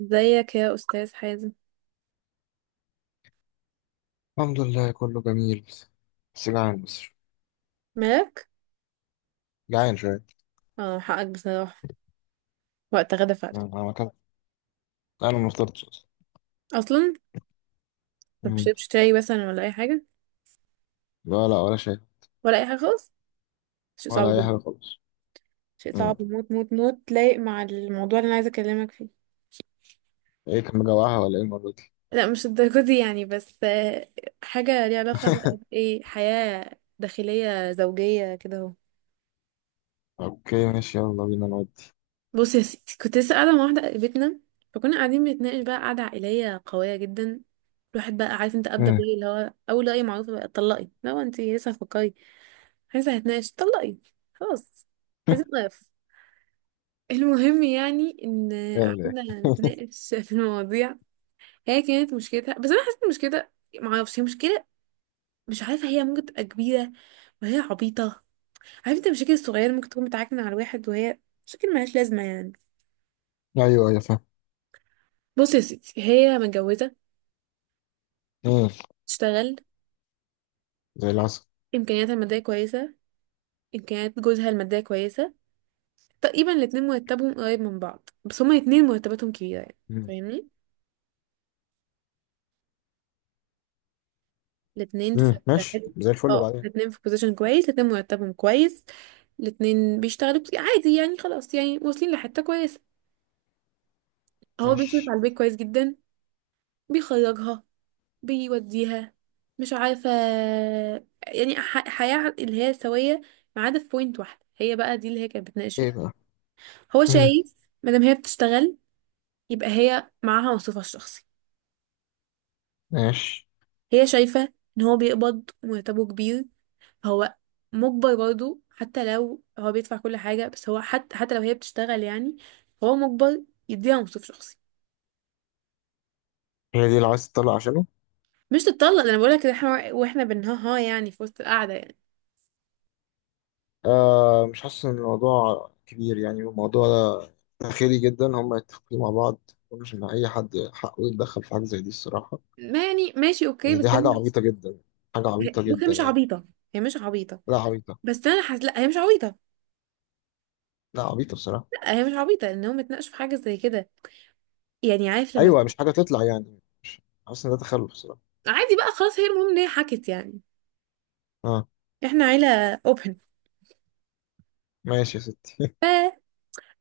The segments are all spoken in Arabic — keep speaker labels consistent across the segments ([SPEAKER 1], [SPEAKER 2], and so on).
[SPEAKER 1] ازيك يا استاذ حازم؟
[SPEAKER 2] الحمد لله، كله جميل، بس جعان، بس
[SPEAKER 1] مالك؟
[SPEAKER 2] جعان شوية.
[SPEAKER 1] اه، حقك بصراحه. وقت غدا فعلا.
[SPEAKER 2] أمم، أنا ما كنت أنا ما فطرتش أصلا.
[SPEAKER 1] اصلا ما
[SPEAKER 2] أمم،
[SPEAKER 1] بتشربش شاي مثلا ولا اي حاجه؟
[SPEAKER 2] لا، لا، ولا شيء.
[SPEAKER 1] ولا اي حاجه خالص؟ شيء صعب
[SPEAKER 2] ولا أي
[SPEAKER 1] جدا.
[SPEAKER 2] حاجة خالص.
[SPEAKER 1] شيء صعب
[SPEAKER 2] أمم،
[SPEAKER 1] موت موت موت، لايق مع الموضوع اللي انا عايزه اكلمك فيه.
[SPEAKER 2] إيه كان مجوعها ولا إيه المرة دي؟
[SPEAKER 1] لا مش الدرجه دي يعني، بس آه، حاجه ليها علاقه بقى بايه، حياه داخليه زوجيه كده اهو.
[SPEAKER 2] أوكي، ماشي، يلا بينا نودي.
[SPEAKER 1] بص يا ستي، كنت لسه قاعدة مع واحدة قريبتنا، فكنا قاعدين بنتناقش بقى قعدة عائلية قوية جدا. الواحد بقى عارف انت أبدأ
[SPEAKER 2] أمم،
[SPEAKER 1] بيه، اللي هو أول رأي معروفة بقى، اتطلقي لو انت لسه هتفكري. عايزة هتناقش؟ اتطلقي. خلاص، عايزة نقف. المهم يعني ان
[SPEAKER 2] لا، لا.
[SPEAKER 1] قعدنا نتناقش في المواضيع. هي كانت مشكلتها، بس انا حسيت إن مشكلتها، معرفش هي مشكلة، مش عارفة هي ممكن تبقى كبيرة وهي عبيطة. عارفة انت المشاكل الصغيرة ممكن تكون بتعكن على الواحد وهي مشاكل ملهاش لازمة يعني.
[SPEAKER 2] أيوه، أيوه، فاهم.
[SPEAKER 1] بص يا ستي، هي متجوزة،
[SPEAKER 2] أمم،
[SPEAKER 1] تشتغل،
[SPEAKER 2] زي العسل.
[SPEAKER 1] امكانياتها الماديه كويسه، امكانيات جوزها الماديه كويسه. تقريبا الاتنين مرتبهم قريب من بعض، بس هما الاتنين مرتباتهم كبيره يعني،
[SPEAKER 2] أمم،
[SPEAKER 1] فاهمني؟ الاتنين في في
[SPEAKER 2] ماشي،
[SPEAKER 1] حتة-
[SPEAKER 2] زي الفل،
[SPEAKER 1] اه،
[SPEAKER 2] وبعدين؟
[SPEAKER 1] الاتنين في بوزيشن كويس، الاتنين مرتبهم كويس، الاتنين بيشتغلوا بس- عادي يعني، خلاص يعني، واصلين لحته كويسه. هو بيصرف
[SPEAKER 2] ماشي،
[SPEAKER 1] على البيت كويس جدا، بيخرجها، بيوديها، مش عارفه، يعني حياه اللي هي سويه. ما عدا في بوينت واحده، هي بقى دي اللي هي كانت بتناقش
[SPEAKER 2] إيه
[SPEAKER 1] فيها.
[SPEAKER 2] بقى؟
[SPEAKER 1] هو
[SPEAKER 2] أمم،
[SPEAKER 1] شايف مادام هي بتشتغل، يبقى هي معاها موصفها الشخصي.
[SPEAKER 2] ماشي.
[SPEAKER 1] هي شايفة ان هو بيقبض ومرتبه كبير، فهو مجبر برضه. حتى لو هو بيدفع كل حاجة، بس هو حتى لو هي بتشتغل يعني، هو مجبر يديها موصف شخصي.
[SPEAKER 2] هي دي اللي عايز تطلع عشانه.
[SPEAKER 1] مش تتطلق، ده انا بقولك إن احنا واحنا بنها ها يعني في وسط القعدة يعني.
[SPEAKER 2] آه، مش حاسس ان الموضوع كبير، يعني الموضوع ده داخلي جدا، هم يتفقوا مع بعض. مش ان اي حد حقه يتدخل في حاجه زي دي الصراحه.
[SPEAKER 1] ما يعني ماشي اوكي،
[SPEAKER 2] يعني
[SPEAKER 1] بس
[SPEAKER 2] دي حاجه
[SPEAKER 1] انا
[SPEAKER 2] عبيطه جدا، حاجه عبيطه
[SPEAKER 1] بص، هي
[SPEAKER 2] جدا
[SPEAKER 1] مش
[SPEAKER 2] يعني.
[SPEAKER 1] عبيطة، هي مش عبيطة.
[SPEAKER 2] لا، عبيطه.
[SPEAKER 1] بس انا حاسة، لا هي مش عبيطة.
[SPEAKER 2] لا، عبيطه بصراحه.
[SPEAKER 1] لا هي مش عبيطة ان هم اتناقشوا في حاجة زي كده. يعني عارف لما
[SPEAKER 2] ايوه،
[SPEAKER 1] تبقى-،
[SPEAKER 2] مش حاجه تطلع، يعني مش حاسس ان ده تخلف بصراحه.
[SPEAKER 1] عادي بقى خلاص، هي المهم ان هي حكت يعني.
[SPEAKER 2] اه،
[SPEAKER 1] احنا عيلة اوبن.
[SPEAKER 2] ماشي يا ستي.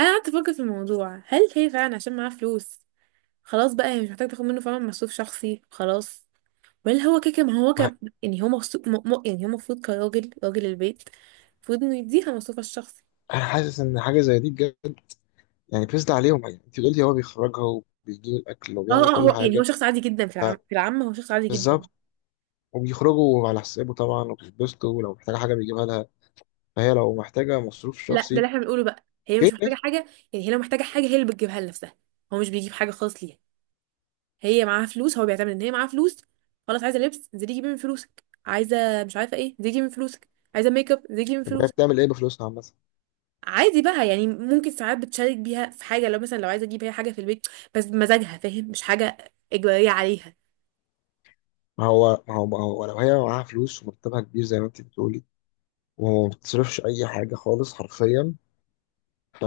[SPEAKER 1] انا قعدت افكر في الموضوع، هل هي فعلا عشان معاها فلوس خلاص بقى هي مش محتاجه تاخد منه فعلا مصروف شخصي؟ خلاص، ولا هو كده كده-، ما هو كان يعني هو مغصوب يعني هو المفروض كراجل، راجل البيت المفروض انه يديها مصروفها الشخصي.
[SPEAKER 2] انا حاسس ان حاجه زي دي بجد، يعني بيسد عليهم، يعني انت بتقولي هو بيخرجها وبيجيب الاكل
[SPEAKER 1] اه
[SPEAKER 2] وبيعمل
[SPEAKER 1] اه،
[SPEAKER 2] كل
[SPEAKER 1] هو يعني هو
[SPEAKER 2] حاجه.
[SPEAKER 1] شخص عادي جدا في العامة، هو شخص عادي جدا.
[SPEAKER 2] بالظبط، وبيخرجوا على حسابه طبعا وبيتبسطوا، ولو محتاجه حاجه بيجيبها لها، فهي لو محتاجة مصروف
[SPEAKER 1] لا ده
[SPEAKER 2] شخصي.
[SPEAKER 1] اللي احنا بنقوله بقى، هي
[SPEAKER 2] كده
[SPEAKER 1] مش محتاجه
[SPEAKER 2] ماشي.
[SPEAKER 1] حاجه. يعني هي لو محتاجه حاجه، هي اللي بتجيبها لنفسها. هو مش بيجيب حاجه خالص ليها. هي معاها فلوس، هو بيعتمد ان هي معاها فلوس. خلاص عايزه لبس، انزلي جيبي من فلوسك، عايزه مش عارفه ايه، انزلي جيبي من فلوسك، عايزه ميك اب، انزلي جيبي من
[SPEAKER 2] طب هي
[SPEAKER 1] فلوسك.
[SPEAKER 2] بتعمل ايه بفلوسها عامة؟
[SPEAKER 1] عادي بقى يعني، ممكن ساعات بتشارك بيها في حاجة، لو مثلا لو عايزة اجيب هي حاجة في البيت، بس بمزاجها، فاهم؟ مش حاجة إجبارية عليها.
[SPEAKER 2] ما هو لو هي معاها فلوس ومرتبها كبير زي ما انت بتقولي، وما بتصرفش اي حاجة خالص حرفيا.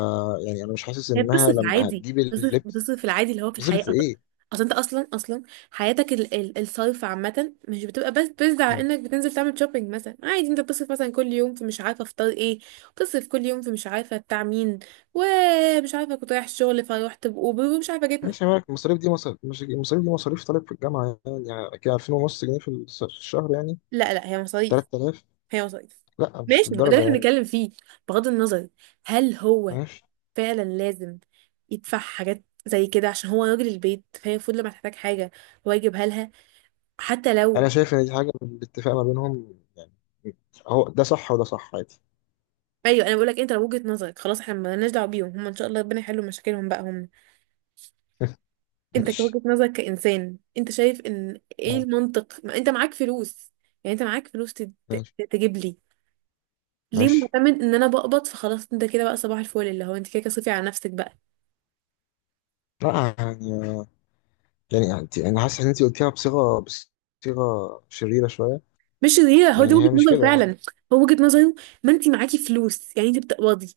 [SPEAKER 2] يعني انا مش حاسس
[SPEAKER 1] هي
[SPEAKER 2] انها
[SPEAKER 1] بتصرف
[SPEAKER 2] لما
[SPEAKER 1] عادي،
[SPEAKER 2] هتجيب
[SPEAKER 1] بتصرف
[SPEAKER 2] اللبس،
[SPEAKER 1] بتصرف العادي اللي هو في الحياة.
[SPEAKER 2] هتصرف في
[SPEAKER 1] أصلا،
[SPEAKER 2] ايه؟
[SPEAKER 1] أصلا انت اصلا حياتك ال الصرف عامة مش بتبقى بس على
[SPEAKER 2] مم.
[SPEAKER 1] انك بتنزل تعمل شوبينج مثلا. عادي انت بتصرف مثلا كل يوم في مش عارفة افطار ايه، بتصرف كل يوم في مش عارفة بتاع مين، ومش عارفة كنت رايح الشغل فروحت بأوبر، ومش عارفة جيت
[SPEAKER 2] ماشي يا مالك، المصاريف دي مصاريف، مش المصاريف دي مصاريف طالب في الجامعة، يعني كده 2000 ونص جنيه في في الشهر يعني.
[SPEAKER 1] لا لا، هي مصاريف،
[SPEAKER 2] 3000.
[SPEAKER 1] هي وظائف.
[SPEAKER 2] لا، مش
[SPEAKER 1] ماشي، ما هو ده اللي
[SPEAKER 2] للدرجة
[SPEAKER 1] احنا
[SPEAKER 2] يعني.
[SPEAKER 1] بنتكلم فيه. بغض النظر، هل هو
[SPEAKER 2] ماشي.
[SPEAKER 1] فعلا لازم يدفع حاجات زي كده عشان هو راجل البيت، فهي المفروض لما تحتاج حاجه هو يجيبها لها، حتى
[SPEAKER 2] انا
[SPEAKER 1] لو.
[SPEAKER 2] شايف ان دي حاجة بالاتفاق ما بينهم، يعني هو ده صح وده صح عادي.
[SPEAKER 1] ايوه انا بقول لك، انت لو وجهه نظرك خلاص، احنا مالناش دعوه بيهم، هم ان شاء الله ربنا يحلوا مشاكلهم بقى هم. انت
[SPEAKER 2] ماشي،
[SPEAKER 1] كوجهه نظرك كانسان، انت شايف ان ايه المنطق؟ ما انت معاك فلوس، يعني انت معاك فلوس
[SPEAKER 2] ماشي،
[SPEAKER 1] تجيب لي. ليه
[SPEAKER 2] ماشي.
[SPEAKER 1] معتمد ان انا بقبض فخلاص انت كده بقى صباح الفل، اللي هو انت كده كده صرفي على نفسك بقى.
[SPEAKER 2] لا، يعني انا حاسس ان انت قلتيها بصيغه شريره شويه.
[SPEAKER 1] مش هي، هو دي
[SPEAKER 2] يعني
[SPEAKER 1] وجهة
[SPEAKER 2] هي مش
[SPEAKER 1] نظره
[SPEAKER 2] كده، انا
[SPEAKER 1] فعلا.
[SPEAKER 2] حاسس.
[SPEAKER 1] هو وجهة نظره، ما انت معاكي فلوس يعني، انت بتقبضي،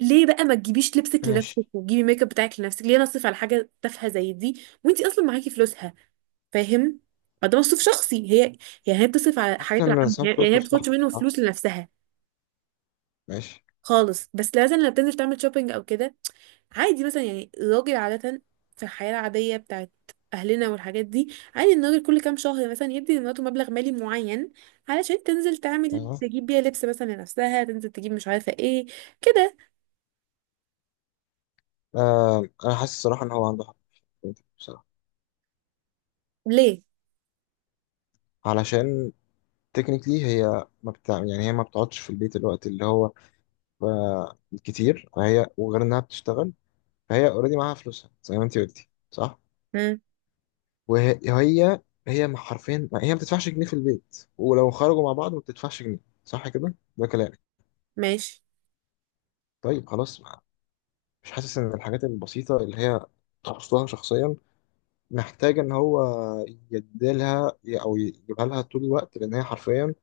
[SPEAKER 1] ليه بقى ما تجيبيش لبسك لنفسك،
[SPEAKER 2] ماشي.
[SPEAKER 1] وتجيبي ميك اب بتاعك لنفسك؟ ليه انا اصرف على حاجة تافهة زي دي وانت اصلا معاكي فلوسها؟ فاهم؟ فده مصروف شخصي هي، يعني هي بتصرف على
[SPEAKER 2] حاسس
[SPEAKER 1] حاجات
[SPEAKER 2] ان
[SPEAKER 1] العامة،
[SPEAKER 2] سام
[SPEAKER 1] يعني هي ما
[SPEAKER 2] سورتو صح
[SPEAKER 1] بتاخدش منه
[SPEAKER 2] بصراحه.
[SPEAKER 1] فلوس لنفسها
[SPEAKER 2] ماشي.
[SPEAKER 1] خالص، بس لازم لما بتنزل تعمل شوبينج او كده. عادي مثلا، يعني الراجل عادة في الحياة العادية بتاعت أهلنا والحاجات دي، عادي إن الراجل كل كام شهر مثلا يدي لمراته مبلغ مالي معين علشان تنزل تعمل
[SPEAKER 2] أيوة.
[SPEAKER 1] تجيب بيها لبس مثلا لنفسها، تنزل تجيب مش عارفة ايه كده.
[SPEAKER 2] آه، انا حاسس الصراحه ان هو عنده حق، بصراحه.
[SPEAKER 1] ليه؟
[SPEAKER 2] علشان تكنيكلي هي ما بتاع يعني هي ما بتقعدش في البيت الوقت اللي هو آه، كتير، فهي وغير انها بتشتغل. فهي اوريدي معاها فلوسها زي ما انت قلتي، صح؟
[SPEAKER 1] مم.
[SPEAKER 2] وهي هي هي حرفيا هي ما بتدفعش جنيه في البيت، ولو خرجوا مع بعض ما بتدفعش جنيه. صح كده، ده كلامك؟
[SPEAKER 1] ماشي.
[SPEAKER 2] طيب، خلاص، ما. مش حاسس ان الحاجات البسيطة اللي هي تخصها شخصيا محتاجة ان هو يديلها او يجيبها لها طول الوقت، لان هي حرفيا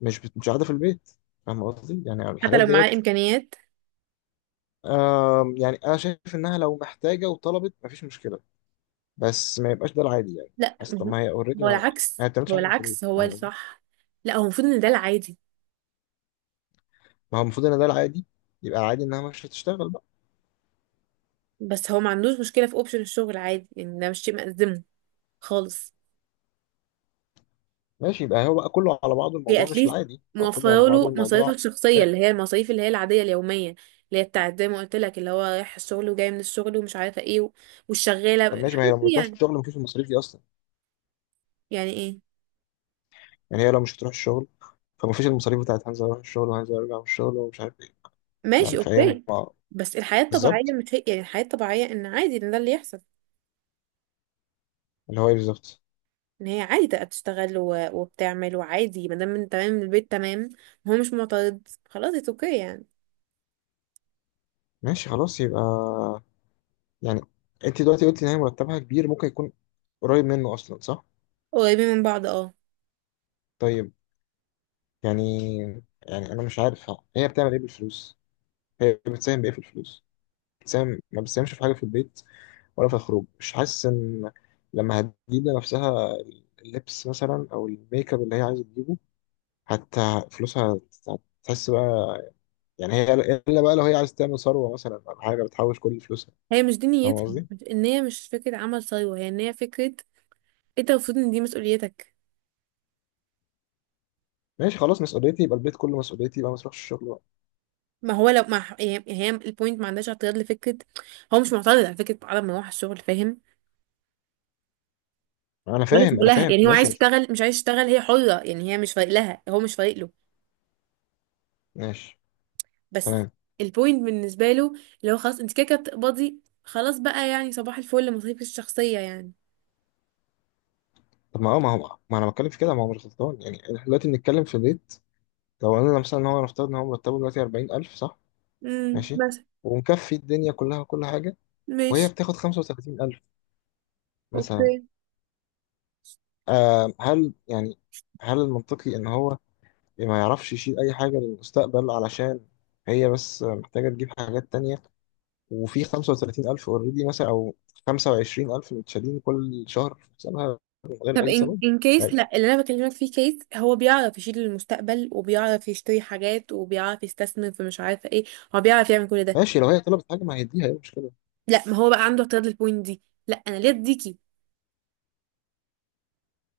[SPEAKER 2] مش قاعدة في البيت، فاهم قصدي؟ يعني
[SPEAKER 1] حتى
[SPEAKER 2] الحاجات
[SPEAKER 1] لو معاه
[SPEAKER 2] ديت.
[SPEAKER 1] إمكانيات.
[SPEAKER 2] يعني انا شايف انها لو محتاجة وطلبت مفيش مشكلة. بس ما يبقاش ده العادي يعني.
[SPEAKER 1] لا
[SPEAKER 2] حاسس، طب
[SPEAKER 1] مهم.
[SPEAKER 2] ما هي اوريدي،
[SPEAKER 1] هو
[SPEAKER 2] ما.
[SPEAKER 1] العكس،
[SPEAKER 2] ما بتعملش
[SPEAKER 1] هو
[SPEAKER 2] حاجة في البيت،
[SPEAKER 1] العكس هو
[SPEAKER 2] فاهم قصدي؟
[SPEAKER 1] الصح. لا هو المفروض إن ده العادي.
[SPEAKER 2] ما هو المفروض ان ده العادي، يبقى العادي انها مش هتشتغل بقى.
[SPEAKER 1] بس هو ما عندوش مشكلة في أوبشن الشغل، عادي يعني، ده مش شيء مأزمه خالص.
[SPEAKER 2] ماشي، يبقى هو بقى كله على بعضه
[SPEAKER 1] هي
[SPEAKER 2] الموضوع، مش
[SPEAKER 1] اتليست
[SPEAKER 2] العادي او كله على
[SPEAKER 1] موفره
[SPEAKER 2] بعضه
[SPEAKER 1] له مصاريفك
[SPEAKER 2] الموضوع.
[SPEAKER 1] الشخصيه،
[SPEAKER 2] آه.
[SPEAKER 1] اللي هي المصاريف اللي هي العاديه اليوميه، اللي هي بتاعت زي ما قلت لك، اللي هو رايح الشغل وجاي من الشغل ومش عارفه ايه والشغاله،
[SPEAKER 2] طب ماشي، ما هي
[SPEAKER 1] الحاجات
[SPEAKER 2] لو ما
[SPEAKER 1] دي
[SPEAKER 2] بتروحش
[SPEAKER 1] يعني.
[SPEAKER 2] الشغل مفيش المصاريف دي اصلا.
[SPEAKER 1] يعني ايه؟
[SPEAKER 2] يعني هي لو مش هتروح الشغل، فمفيش المصاريف بتاعت هنزل اروح الشغل وهنزل ارجع من الشغل ومش عارف ايه.
[SPEAKER 1] ماشي
[SPEAKER 2] يعني فهي،
[SPEAKER 1] اوكي،
[SPEAKER 2] ما.
[SPEAKER 1] بس الحياه الطبيعيه
[SPEAKER 2] بالظبط.
[SPEAKER 1] مش هي يعني، الحياه الطبيعيه ان عادي ان ده اللي يحصل.
[SPEAKER 2] اللي هو ايه بالظبط؟
[SPEAKER 1] ان هي عادي تبقى بتشتغل وبتعمل، وعادي. ما دام انت تمام، من البيت تمام، هو مش معترض، خلاص اتس اوكي يعني.
[SPEAKER 2] ماشي خلاص، يبقى. يعني انت دلوقتي قلت ان هي مرتبها كبير، ممكن يكون قريب منه اصلا، صح؟
[SPEAKER 1] قريبين من بعض اه.
[SPEAKER 2] طيب. يعني. يعني انا مش عارف، هي بتعمل ايه بالفلوس؟ هي بتساهم بايه في الفلوس؟ بتساهم، ما بتساهمش في حاجه في البيت. ولا في الخروج، مش حاسس ان لما هتجيب لنفسها اللبس مثلا او الميك اب اللي هي عايزه تجيبه، حتى فلوسها هتحس بقى. يعني هي الا بقى لو هي عايز تعمل ثروه مثلا، او حاجه بتحوش كل فلوسها.
[SPEAKER 1] هي مش دي
[SPEAKER 2] فاهم
[SPEAKER 1] نيتها،
[SPEAKER 2] قصدي؟
[SPEAKER 1] ان هي مش فكره عمل ثروه، هي ان هي فكره إيه، انت المفروض ان دي مسؤوليتك.
[SPEAKER 2] ماشي خلاص، مسؤوليتي، يبقى البيت كله مسؤوليتي، يبقى ما تروحش الشغل بقى.
[SPEAKER 1] ما هو لو ما هي، هي البوينت، ما عندهاش اعتراض لفكره، هو مش معترض على فكره عدم مروح الشغل، فاهم؟
[SPEAKER 2] انا
[SPEAKER 1] ولا
[SPEAKER 2] فاهم، انا
[SPEAKER 1] شغلها
[SPEAKER 2] فاهم،
[SPEAKER 1] يعني، هو عايز
[SPEAKER 2] ماشي بس.
[SPEAKER 1] يشتغل مش عايز يشتغل، هي حره يعني، هي مش فارق لها، هو مش فارق له.
[SPEAKER 2] ماشي،
[SPEAKER 1] بس
[SPEAKER 2] تمام.
[SPEAKER 1] البوينت بالنسبه له، اللي هو خلاص انت كده كده بتقبضي، خلاص بقى يعني، صباح الفل، مصاريفك الشخصيه يعني.
[SPEAKER 2] طب ما هو ما انا بتكلم في كده، ما هو مش غلطان، يعني احنا دلوقتي بنتكلم في بيت. لو قلنا مثلا ان هو نفترض ان هو مرتبه دلوقتي 40000، صح؟
[SPEAKER 1] امم،
[SPEAKER 2] ماشي.
[SPEAKER 1] مثلا.
[SPEAKER 2] ومكفي الدنيا كلها وكل حاجه. وهي
[SPEAKER 1] ماشي
[SPEAKER 2] بتاخد 35000 مثلا.
[SPEAKER 1] اوكي.
[SPEAKER 2] آه، هل يعني، هل المنطقي ان هو ما يعرفش يشيل اي حاجه للمستقبل، علشان هي بس محتاجه تجيب حاجات تانية، وفي 35000 اوريدي مثلا او 25000 متشالين كل شهر في حسابها، من غير
[SPEAKER 1] طب
[SPEAKER 2] اي
[SPEAKER 1] ان
[SPEAKER 2] سبب؟ مش
[SPEAKER 1] كيس،
[SPEAKER 2] عارف.
[SPEAKER 1] لا اللي انا بكلمك فيه كيس هو بيعرف يشيل المستقبل، وبيعرف يشتري حاجات، وبيعرف يستثمر في مش عارفه ايه، هو بيعرف يعمل كل ده.
[SPEAKER 2] ماشي، لو هي طلبت حاجه ما هيديها، ايه المشكله؟
[SPEAKER 1] لا ما هو بقى عنده اعتراض للبوينت دي، لا انا ليه اديكي.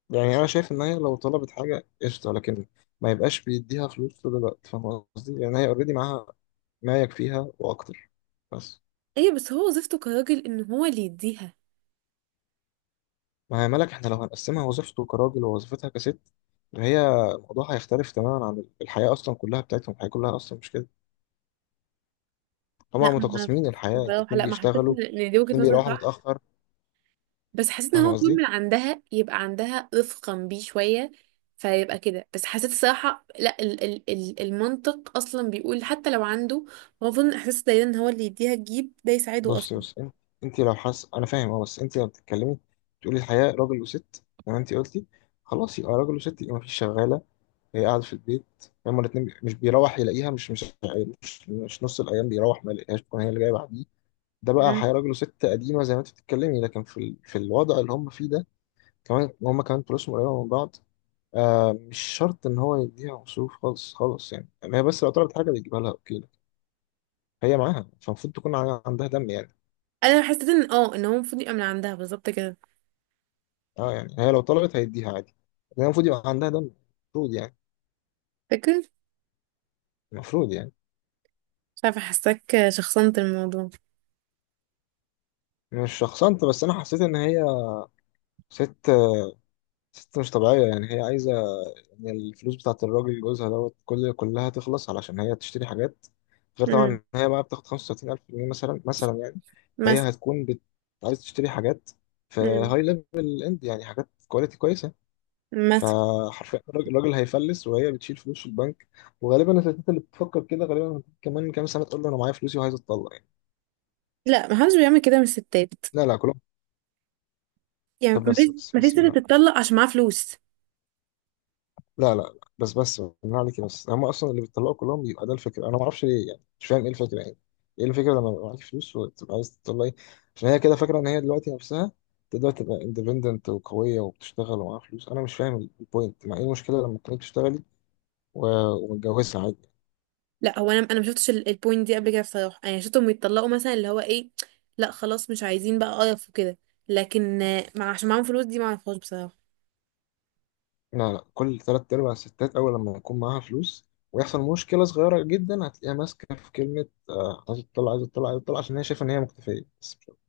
[SPEAKER 2] يعني انا شايف ان هي لو طلبت حاجه قشطه، لكن ما يبقاش بيديها فلوس طول الوقت، فاهم قصدي؟ لان هي اوريدي معاها ما يكفيها واكتر، بس.
[SPEAKER 1] ايوه بس هو وظيفته كراجل ان هو اللي يديها.
[SPEAKER 2] ما هي ملك، احنا لو هنقسمها وظيفته كراجل ووظيفتها كست. هي، الموضوع هيختلف تماما عن الحياة أصلا كلها بتاعتهم، الحياة كلها أصلا مش كده. هما
[SPEAKER 1] لا ما
[SPEAKER 2] متقاسمين الحياة،
[SPEAKER 1] بصراحه،
[SPEAKER 2] الاتنين
[SPEAKER 1] لا ما حسيت
[SPEAKER 2] بيشتغلوا.
[SPEAKER 1] ان إن دي وجهه
[SPEAKER 2] الاتنين
[SPEAKER 1] نظر
[SPEAKER 2] بيروحوا
[SPEAKER 1] صح،
[SPEAKER 2] متأخر.
[SPEAKER 1] بس حسيت ان
[SPEAKER 2] فاهم
[SPEAKER 1] هو المفروض
[SPEAKER 2] قصدي؟
[SPEAKER 1] من عندها يبقى عندها رفقا بيه شويه، فيبقى كده. بس حسيت الصراحه لا، ال المنطق اصلا بيقول حتى لو عنده، هو المفروض إن احساس دايما ان هو اللي يديها تجيب ده يساعده
[SPEAKER 2] بص،
[SPEAKER 1] اصلا.
[SPEAKER 2] بص، انت. انت لو حاسة، أنا فاهم، أه بس انت لو بتتكلمي تقولي الحياة راجل وست زي ما انت قلتي. خلاص، يبقى راجل وست، يبقى مفيش شغالة. هي قاعدة في البيت. هما الاتنين مش بيروح يلاقيها، مش نص الأيام بيروح ما يلاقيهاش، تكون هي اللي جاية بعديه. ده بقى
[SPEAKER 1] مم.
[SPEAKER 2] هيراجلوا ست قديمة زي ما انت بتتكلمي، لكن في الوضع اللي هم فيه ده. كمان هم كمان فلوسهم قريبة من بعض. آه، مش شرط ان هو يديها مصروف خالص خالص، يعني ما هي بس لو طلبت حاجة بيجيبها لها اوكي، لكن. هي معاها، فالمفروض تكون عندها دم يعني.
[SPEAKER 1] انا حسيت ان اه ان هو المفروض يبقى من عندها بالظبط كده.
[SPEAKER 2] اه، يعني هي لو طلبت هيديها عادي. لكن المفروض يبقى عندها دم. المفروض يعني.
[SPEAKER 1] فاكر؟
[SPEAKER 2] المفروض يعني.
[SPEAKER 1] مش عارفه، حاساك شخصنت الموضوع.
[SPEAKER 2] مش شخصنت، بس انا حسيت ان هي ست ست مش طبيعية، يعني هي عايزة. يعني الفلوس بتاعت الراجل جوزها دوت كلها تخلص علشان هي تشتري حاجات. غير طبعا
[SPEAKER 1] امم،
[SPEAKER 2] إن هي بقى بتاخد 35000 جنيه مثلا يعني.
[SPEAKER 1] مثلا.
[SPEAKER 2] فهي هتكون بت. عايز تشتري حاجات. في
[SPEAKER 1] امم،
[SPEAKER 2] هاي ليفل اند، يعني حاجات كواليتي كويسه.
[SPEAKER 1] مثلا.
[SPEAKER 2] فحرفيا الراجل هيفلس، وهي بتشيل فلوس في البنك. وغالبا الستات اللي بتفكر كده غالبا كمان كام سنه تقول له انا معايا فلوسي وعايز اتطلق يعني.
[SPEAKER 1] لا محدش بيعمل كده من الستات،
[SPEAKER 2] لا، لا، كلهم.
[SPEAKER 1] يعني
[SPEAKER 2] طب،
[SPEAKER 1] مفيش،
[SPEAKER 2] بس بس
[SPEAKER 1] مفيش
[SPEAKER 2] بس
[SPEAKER 1] ست
[SPEAKER 2] بالله.
[SPEAKER 1] تتطلق عشان معاها فلوس.
[SPEAKER 2] لا، لا، لا، بس بس بالله عليك، بس هم اصلا اللي بيطلعوا كلهم بيبقى ده الفكره، انا ما اعرفش ليه يعني، مش فاهم ايه الفكره يعني. ايه الفكره لما يبقى معاك فلوس وتبقى عايز تطلعي؟ عشان هي كده فاكره ان هي دلوقتي نفسها تقدر تبقى اندبندنت وقويه وبتشتغل ومعاها فلوس، انا مش فاهم البوينت، مع ايه المشكله لما تكوني بتشتغلي و- ومتجوزه عادي.
[SPEAKER 1] لا هو انا، انا ما شفتش البوينت دي قبل كده بصراحه، انا شفتهم يتطلقوا مثلا، اللي هو ايه، لا خلاص مش عايزين بقى قرف وكده، لكن آه، مع عشان معاهم فلوس دي ما اعرفهاش بصراحه.
[SPEAKER 2] لا، لا، كل تلات ارباع الستات اول لما يكون معاها فلوس. ويحصل مشكله صغيره جدا هتلاقيها ماسكه في كلمه آه، عايزه تطلع، عايزه تطلع، عايزه تطلع، عشان هي شايفه ان هي مكتفيه بس مش أكتر.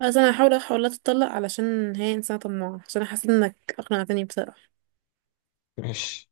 [SPEAKER 1] اصلا انا هحاول، لا تتطلق، علشان هي انسانه طماعه، عشان انا حاسه انك اقنعتني بصراحه.
[SPEAKER 2] ماشي